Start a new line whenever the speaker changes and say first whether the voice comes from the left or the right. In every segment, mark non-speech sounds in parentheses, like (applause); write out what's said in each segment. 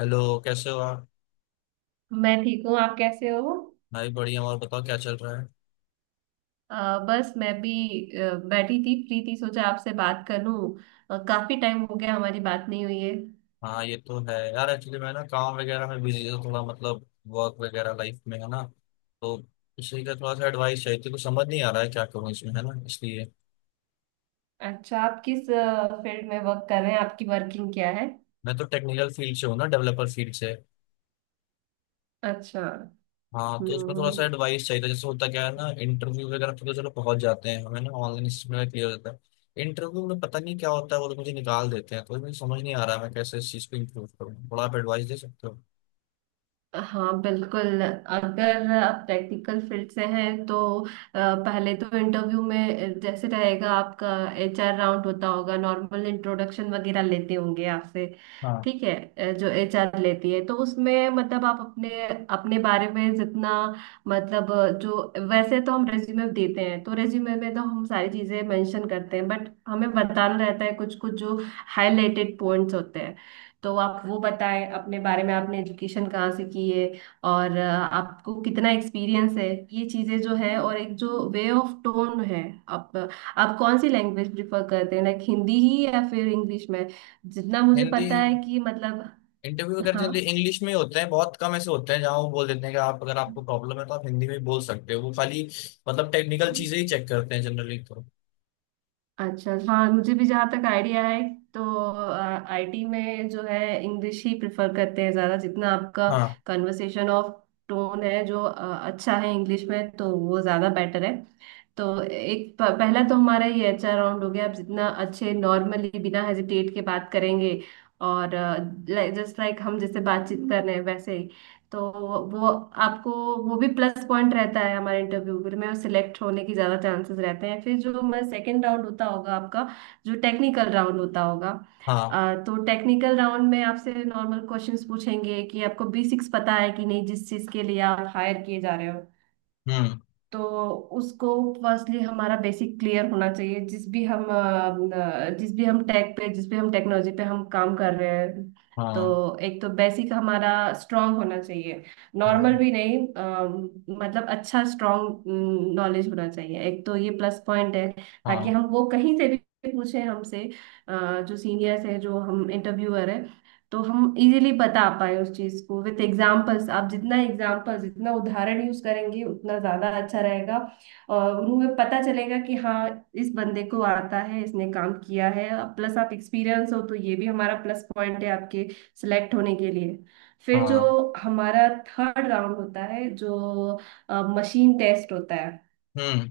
left: Hello. कैसे हो आप?
right: मैं ठीक हूँ। आप कैसे हो?
left: भाई बढ़िया। और बताओ, क्या चल रहा है?
right: अ, बस मैं भी बैठी थी, फ्री थी, सोचा आपसे बात कर लूँ। काफी टाइम हो गया, हमारी बात नहीं हुई है।
left: हाँ, ये तो है यार। एक्चुअली मैं ना काम वगैरह में बिजी था, थोड़ा मतलब वर्क वगैरह, लाइफ में है ना। तो उसी का थोड़ा सा एडवाइस चाहिए थी, कुछ समझ नहीं आ रहा है क्या करूँ इसमें, है ना, इसलिए।
right: अच्छा, आप किस फील्ड में वर्क कर रहे हैं? आपकी वर्किंग क्या है?
left: मैं तो टेक्निकल फील्ड से हूँ ना, डेवलपर फील्ड से।
right: अच्छा।
left: हाँ, तो उसमें थोड़ा सा
right: हम्म।
left: एडवाइस चाहिए था। जैसे होता क्या है ना, इंटरव्यू वगैरह पे तो चलो पहुंच जाते हैं हमें, ना ऑनलाइन इसमें क्लियर होता है। इंटरव्यू में पता नहीं क्या होता है, वो लोग मुझे निकाल देते हैं। तो मुझे समझ नहीं आ रहा है मैं कैसे इस चीज़ को इम्प्रूव करूँ, थोड़ा आप एडवाइस दे सकते हो?
right: हाँ, बिल्कुल। अगर आप टेक्निकल फील्ड से हैं तो अ, पहले तो इंटरव्यू में जैसे रहेगा आपका एचआर राउंड होता होगा, नॉर्मल इंट्रोडक्शन वगैरह लेते होंगे आपसे।
left: हाँ।
right: ठीक है। जो एचआर लेती है, तो उसमें मतलब आप अपने अपने बारे में जितना मतलब जो, वैसे तो हम रेज्यूमे देते हैं, तो रेज्यूमे में तो हम सारी चीजें मेंशन करते हैं, बट हमें बताना रहता है कुछ कुछ जो हाईलाइटेड पॉइंट्स होते हैं। तो आप वो बताएं अपने बारे में, आपने एजुकेशन कहाँ से की है और आपको कितना एक्सपीरियंस है, ये चीजें जो है। और एक जो वे ऑफ टोन है, आप आप कौन सी लैंग्वेज प्रिफर करते हैं, लाइक हिंदी ही या फिर इंग्लिश में? जितना मुझे
left: हिंदी।
right: पता है कि मतलब।
left: इंटरव्यू अगर
right: हाँ।
left: जनरली इंग्लिश में ही होते हैं, बहुत कम ऐसे होते हैं जहाँ वो बोल देते हैं कि आप, अगर आपको प्रॉब्लम है तो आप हिंदी में भी बोल सकते हो। वो खाली मतलब टेक्निकल चीजें ही चेक करते हैं जनरली तो।
right: अच्छा, हाँ, मुझे भी जहाँ तक आइडिया है, तो आईटी में जो है, इंग्लिश ही प्रेफर करते हैं ज़्यादा। जितना आपका
left: हाँ।
right: कन्वर्सेशन ऑफ टोन है जो अच्छा है इंग्लिश में, तो वो ज़्यादा बेटर है। तो एक पहला तो हमारा ये अच्छा राउंड हो गया। आप जितना अच्छे नॉर्मली बिना हेजिटेट के बात करेंगे और जस्ट लाइक हम जैसे बातचीत कर रहे हैं वैसे, तो वो आपको वो भी प्लस पॉइंट रहता है, हमारे इंटरव्यू में सिलेक्ट होने की ज़्यादा चांसेस रहते हैं। फिर जो हमारा सेकेंड राउंड होता होगा आपका, जो टेक्निकल राउंड होता होगा,
left: हाँ।
right: तो टेक्निकल राउंड में आपसे नॉर्मल क्वेश्चंस पूछेंगे कि आपको बेसिक्स पता है कि नहीं, जिस चीज़ के लिए आप हायर किए जा रहे हो।
left: हम्म।
right: तो उसको फर्स्टली हमारा बेसिक क्लियर होना चाहिए, जिस भी हम टेक पे, जिस भी हम टेक्नोलॉजी पे हम काम कर रहे हैं। तो
left: हाँ।
right: एक तो बेसिक हमारा स्ट्रांग होना चाहिए, नॉर्मल
left: हाँ।
right: भी नहीं। मतलब अच्छा स्ट्रांग नॉलेज होना चाहिए, एक तो ये प्लस पॉइंट है। ताकि
left: हाँ।
right: हम वो कहीं से भी पूछे हमसे, जो सीनियर्स है, जो हम इंटरव्यूअर है, तो हम इजीली बता पाए उस चीज को विथ एग्जाम्पल्स। आप जितना एग्जाम्पल्स, जितना उदाहरण यूज करेंगे, उतना ज्यादा अच्छा रहेगा। और उन्हें पता चलेगा कि हाँ, इस बंदे को आता है, इसने काम किया है। प्लस आप एक्सपीरियंस हो, तो ये भी हमारा प्लस पॉइंट है आपके सिलेक्ट होने के लिए। फिर जो
left: हाँ।
right: हमारा थर्ड राउंड होता है, जो मशीन टेस्ट होता है,
left: हम्म।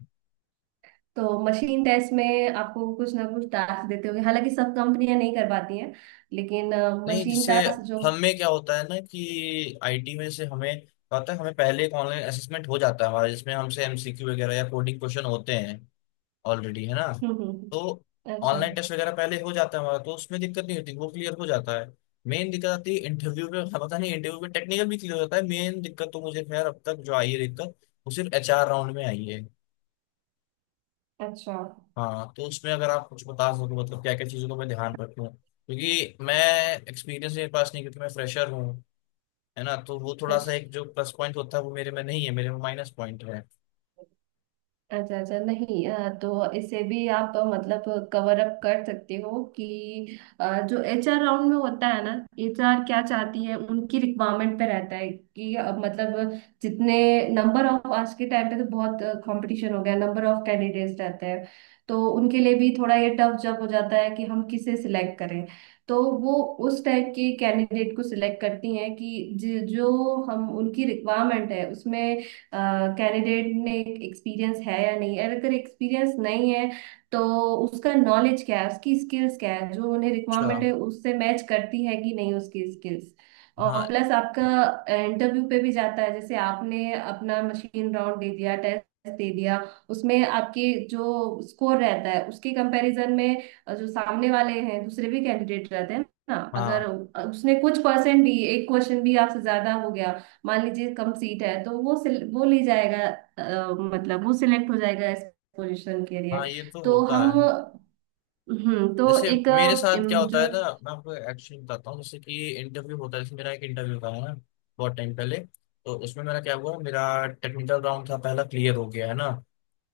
right: तो मशीन टेस्ट में आपको कुछ ना कुछ टास्क देते होंगे, हालांकि सब कंपनियां नहीं कर पाती हैं। लेकिन
left: नहीं,
right: मशीन
left: जैसे
right: टास्क
left: हमें क्या होता है ना, कि आईटी में से हमें क्या होता है, हमें पहले एक ऑनलाइन असेसमेंट हो जाता है हमारा, जिसमें हमसे एमसीक्यू वगैरह या कोडिंग क्वेश्चन होते हैं ऑलरेडी, है ना।
right: जो (laughs)
left: तो
right: अच्छा।
left: ऑनलाइन टेस्ट वगैरह पहले हो जाता है हमारा, तो उसमें दिक्कत नहीं होती, वो क्लियर हो जाता है। मेन दिक्कत आती है इंटरव्यू में। हाँ, पता नहीं, इंटरव्यू में टेक्निकल भी क्लियर होता है। मेन दिक्कत तो मुझे खैर अब तक जो आई है दिक्कत, वो सिर्फ एचआर राउंड में आई है।
right: अच्छा
left: हाँ, तो उसमें अगर आप कुछ बता सको मतलब क्या क्या चीज़ों को मैं ध्यान रखूँ, क्योंकि मैं एक्सपीरियंस मेरे पास नहीं, क्योंकि मैं फ्रेशर हूँ। है ना, तो वो थोड़ा सा
right: अच्छा
left: एक जो प्लस पॉइंट होता है वो मेरे में नहीं है, मेरे में माइनस पॉइंट है।
right: अच्छा अच्छा, नहीं, तो इसे भी आप मतलब कवर अप कर सकते हो कि जो एचआर राउंड में होता है ना, एचआर क्या चाहती है, उनकी रिक्वायरमेंट पे रहता है कि मतलब जितने नंबर ऑफ, आज के टाइम पे तो बहुत कंपटीशन हो गया, नंबर ऑफ कैंडिडेट्स रहते हैं, तो उनके लिए भी थोड़ा ये टफ जब हो जाता है कि हम किसे सिलेक्ट करें। तो वो उस टाइप के कैंडिडेट को सिलेक्ट करती हैं कि जो हम उनकी रिक्वायरमेंट है उसमें, कैंडिडेट ने एक्सपीरियंस है या नहीं है। अगर एक्सपीरियंस नहीं है, तो उसका नॉलेज क्या है, उसकी स्किल्स क्या है, जो उन्हें
left: अच्छा।
right: रिक्वायरमेंट है उससे मैच करती है कि नहीं उसकी स्किल्स। और
left: हाँ।
right: प्लस आपका इंटरव्यू पे भी जाता है। जैसे आपने अपना मशीन राउंड दे दिया, टेस्ट दे दिया, उसमें आपके जो स्कोर रहता है, उसके कंपैरिजन में जो सामने वाले हैं दूसरे भी कैंडिडेट रहते हैं ना, अगर
left: हाँ,
right: उसने कुछ परसेंट भी, एक क्वेश्चन भी आपसे ज्यादा हो गया, मान लीजिए कम सीट है, तो वो वो ली जाएगा, मतलब वो सिलेक्ट हो जाएगा इस पोजीशन के लिए।
left: हाँ, ये तो
right: तो
left: होता
right: हम
left: है।
right: हम्म। तो
left: जैसे
right: एक
left: मेरे साथ क्या होता है
right: जो
left: ना, मैं आपको एक्चुअली बताता हूँ। जैसे कि इंटरव्यू होता है, जैसे मेरा एक इंटरव्यू था, है ना, बहुत टाइम पहले। तो उसमें मेरा क्या हुआ, मेरा टेक्निकल राउंड था पहला, क्लियर हो गया है ना।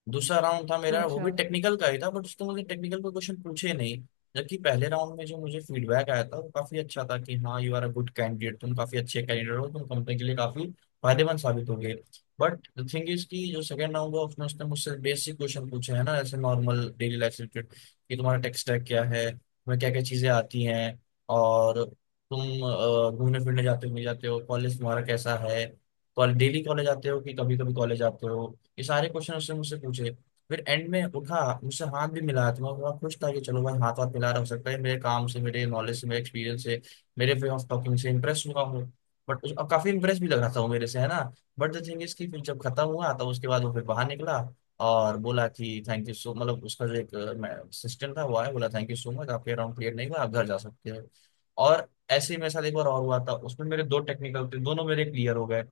left: दूसरा राउंड था मेरा, वो
right: अच्छा।
left: भी टेक्निकल का ही था, बट उसमें मुझे टेक्निकल के क्वेश्चन पूछे नहीं। जबकि पहले राउंड में जो मुझे फीडबैक आया था वो काफी अच्छा था कि हाँ you are a good candidate, तुम काफी अच्छे कैंडिडेट हो, तुम कंपनी के लिए काफी फायदेमंद साबित होगे। बट द थिंग इज कि जो सेकंड राउंड हुआ, उसमें उसने मुझसे बेसिक क्वेश्चन पूछे, है ना, जैसे नॉर्मल डेली लाइफ से रिलेटेड। कि तुम्हारा टेक स्टैक क्या है, तुम्हें क्या क्या चीजें आती हैं, और तुम घूमने फिरने जाते हो नहीं जाते हो, कॉलेज तुम्हारा कैसा है, कॉलेज डेली कॉलेज आते हो कि कभी कभी कॉलेज आते हो। ये सारे क्वेश्चन उसने मुझसे पूछे। फिर एंड में उठा, मुझसे हाथ भी मिलाया, तो मैं बड़ा खुश था कि चलो भाई हाथ हाथ मिला रहा, हो सकता है मेरे काम से, मेरे नॉलेज से, मेरे एक्सपीरियंस से, मेरे वे ऑफ टॉकिंग से इंप्रेस हुआ हूँ। बट अब काफी इंप्रेस भी लग रहा था वो मेरे से, है ना। बट द थिंग इज कि फिर जब खत्म हुआ तब उसके बाद वो फिर बाहर निकला और बोला कि थैंक यू सो, मतलब उसका जो एक असिस्टेंट था वो आया, बोला थैंक यू सो मच, आपके अराउंड क्लियर नहीं हुआ, आप घर जा सकते हो। और ऐसे ही मेरे साथ एक बार और हुआ था, उसमें मेरे दो टेक्निकल थे, दोनों मेरे क्लियर हो गए।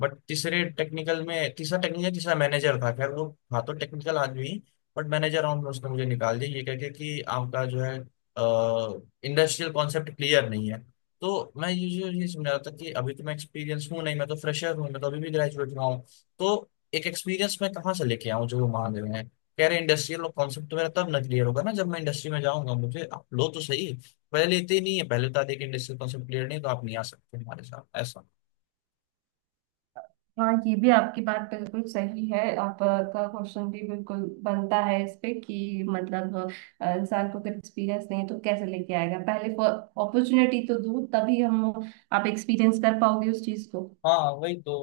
left: बट तीसरे टेक्निकल में, तीसरा टेक्निकल, तीसरा मैनेजर था, खैर वो था तो टेक्निकल आदमी, बट मैनेजर राउंड में उसने मुझे निकाल दिया ये कह के कि आपका जो है इंडस्ट्रियल कॉन्सेप्ट क्लियर नहीं है। तो मैं ये समझ रहा था कि अभी तो मैं एक्सपीरियंस हूँ नहीं, मैं तो फ्रेशर हूँ, मैं तो अभी भी ग्रेजुएट हुआ हूँ। तो एक एक्सपीरियंस मैं कहाँ से लेके आऊँ जो वो मांग रहे हैं, कह रहे इंडस्ट्रियल कॉन्सेप्ट। तो मेरा तब ना क्लियर होगा ना जब मैं इंडस्ट्री में जाऊंगा, मुझे आप लो तो सही। पहले लेते ही नहीं है, पहले बता दे कि इंडस्ट्रियल कॉन्सेप्ट क्लियर नहीं है, तो आप नहीं आ सकते हमारे साथ, ऐसा।
right: हाँ, ये भी आपकी बात बिल्कुल सही है, आपका क्वेश्चन भी बिल्कुल बनता है इस पे कि मतलब इंसान को अगर एक्सपीरियंस नहीं है, तो कैसे लेके आएगा? पहले अपॉर्चुनिटी तो दूर, तभी हम आप एक्सपीरियंस कर पाओगे उस चीज को।
left: हाँ वही तो।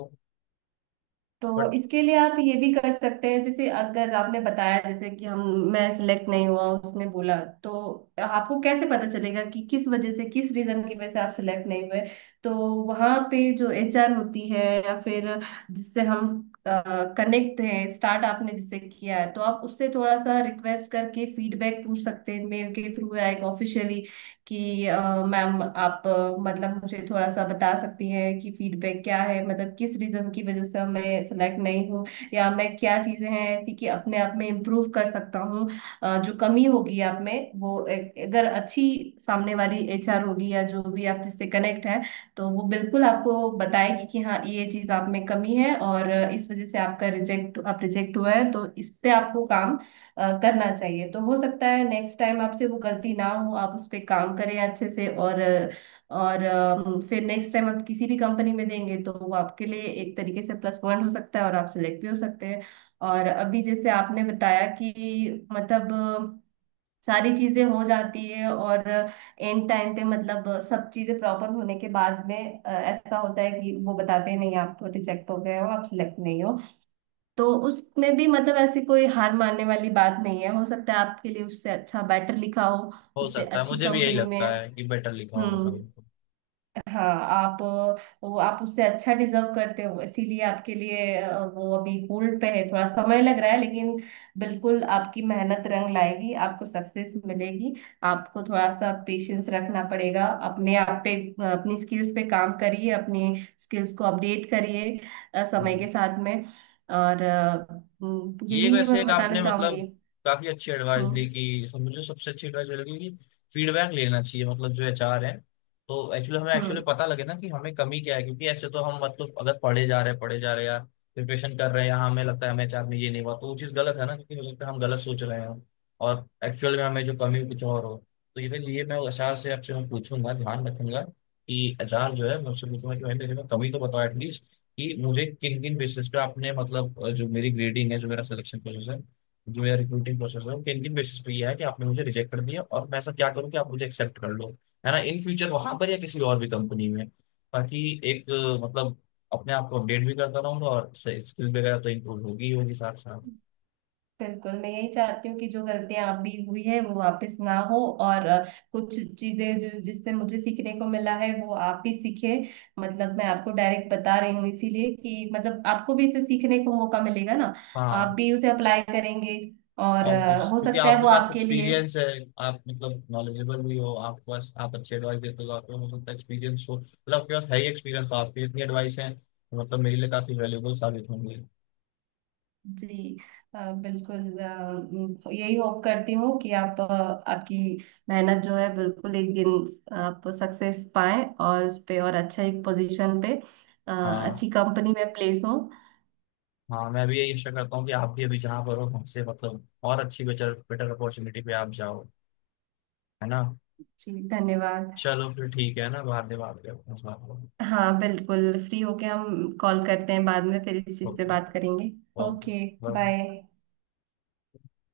right: तो
left: बट
right: इसके लिए आप ये भी कर सकते हैं, जैसे अगर आपने बताया जैसे कि हम, मैं सिलेक्ट नहीं हुआ उसने बोला, तो आपको कैसे पता चलेगा कि किस वजह से, किस रीजन की वजह से आप सिलेक्ट नहीं हुए। तो वहां पे जो एचआर होती है या फिर जिससे हम कनेक्ट हैं, स्टार्ट आपने जिससे किया है, तो आप उससे थोड़ा सा रिक्वेस्ट करके फीडबैक पूछ सकते हैं मेल के थ्रू या एक ऑफिशियली कि मैम आप मतलब मुझे थोड़ा सा बता सकती हैं कि फीडबैक क्या है, मतलब किस रीजन की वजह से मैं सेलेक्ट नहीं हूँ, या मैं, क्या चीजें हैं ऐसी कि अपने आप में इम्प्रूव कर सकता हूँ। जो कमी होगी आप में, वो अगर अच्छी सामने वाली एचआर होगी या जो भी आप जिससे कनेक्ट है, तो वो बिल्कुल आपको बताएगी कि हाँ, ये चीज आप में कमी है और इस वजह से आपका रिजेक्ट आप रिजेक्ट हुआ है। तो इस पे आपको काम करना चाहिए। तो हो सकता है नेक्स्ट टाइम आपसे वो गलती ना हो, आप उस पर काम करें अच्छे से। और फिर नेक्स्ट टाइम आप किसी भी कंपनी में देंगे, तो वो आपके लिए एक तरीके से प्लस पॉइंट हो सकता है और आप सिलेक्ट भी हो सकते हैं। और अभी जैसे आपने बताया कि मतलब सारी चीजें हो जाती है और एंड टाइम पे मतलब सब चीजें प्रॉपर होने के बाद में ऐसा होता है कि वो बताते हैं नहीं, आप रिजेक्ट हो गए हो, आप सिलेक्ट नहीं हो। तो उसमें भी मतलब ऐसी कोई हार मानने वाली बात नहीं है। हो सकता है आपके लिए उससे अच्छा बेटर लिखा हो,
left: हो
right: उससे
left: सकता है,
right: अच्छी
left: मुझे भी यही
right: कंपनी में।
left: लगता है कि बेटर लिखा होगा
right: हम्म।
left: कभी।
right: हाँ, आप, वो आप उससे अच्छा डिजर्व करते हो, इसीलिए आपके लिए वो अभी होल्ड पे है, थोड़ा समय लग रहा है, लेकिन बिल्कुल आपकी मेहनत रंग लाएगी, आपको सक्सेस मिलेगी। आपको थोड़ा सा पेशेंस रखना पड़ेगा अपने आप पे, अपनी स्किल्स पे काम करिए, अपनी स्किल्स को अपडेट करिए समय के
left: हाँ।
right: साथ में। और
left: ये
right: यही
left: वैसे
right: मैं
left: एक
right: बताना
left: आपने
right: चाहूंगी।
left: मतलब काफी अच्छी एडवाइस दी
right: हम्म।
left: कि मुझे सबसे अच्छी एडवाइस ये लगी कि फीडबैक लेना चाहिए, मतलब जो एचआर है। तो एक्चुअली हमें एक्चुअली
right: हम्म।
left: पता लगे ना कि हमें कमी क्या है, क्योंकि ऐसे तो हम मतलब अगर पढ़े जा रहे हैं पढ़े जा रहे हैं या प्रिपरेशन कर रहे हैं या हमें लगता है हमें एचआर में ये नहीं हुआ, तो वो चीज़ गलत है ना, क्योंकि हो सकता है हम गलत सोच रहे हैं और एक्चुअल में हमें जो कमी है, कुछ और हो। तो ये मैं एचआर से, आपसे मैं पूछूंगा, ध्यान रखूंगा कि एचआर जो है मुझसे पूछूंगा कि भाई मेरे में कमी तो बताओ एटलीस्ट, कि मुझे किन किन बेसिस पे आपने मतलब जो मेरी ग्रेडिंग है, जो मेरा सिलेक्शन प्रोसेस है, जो मेरा रिक्रूटिंग प्रोसेस है, वो किन किन बेसिस पे ये है कि आपने मुझे रिजेक्ट कर दिया, और मैं ऐसा क्या करूँ कि आप मुझे एक्सेप्ट कर लो, है ना, इन फ्यूचर वहां पर या किसी और भी कंपनी में। ताकि एक मतलब अपने आप को अपडेट भी करता रहूंगा और स्किल वगैरह तो इम्प्रूव होगी ही होगी साथ साथ।
right: बिल्कुल, मैं यही चाहती हूँ कि जो गलतियां आप भी हुई है वो वापस ना हो। और कुछ चीजें जो, जिससे मुझे सीखने को मिला है, वो आप भी सीखे। मतलब मैं आपको डायरेक्ट बता रही हूँ इसीलिए कि मतलब आपको भी इसे सीखने को मौका मिलेगा ना, आप
left: हाँ
right: भी उसे अप्लाई करेंगे। और
left: ऑब्वियस,
right: हो
left: क्योंकि
right: सकता है
left: आपके
right: वो
left: पास
right: आपके लिए।
left: एक्सपीरियंस है, आप मतलब नॉलेजेबल भी हो, आपके पास, आप अच्छी एडवाइस देते हो, आपके पास हो सकता है एक्सपीरियंस हो, मतलब आपके पास है ही एक्सपीरियंस तो, आपकी इतनी एडवाइस है मतलब मेरे लिए काफी वैल्यूबल साबित होंगी।
right: जी, बिल्कुल, यही होप करती हूँ कि आप, आपकी मेहनत जो है बिल्कुल, एक दिन आप सक्सेस पाएं और उस पे और अच्छा एक पोजीशन पे, अ,
left: हाँ।
right: अच्छी कंपनी में प्लेस हो।
left: हाँ, मैं भी यही आशा करता हूँ कि आप भी अभी जहाँ पर हो वहाँ से मतलब और अच्छी बेटर बेटर अपॉर्चुनिटी पे आप जाओ, है ना।
right: जी धन्यवाद।
left: चलो फिर ठीक है ना, बाद में बात करते हैं इस बात पर।
right: हाँ बिल्कुल, फ्री होके हम कॉल करते हैं, बाद में फिर इस चीज़ पे
left: ओके।
right: बात करेंगे।
left: ओके।
right: ओके।
left: बाय।
right: बाय।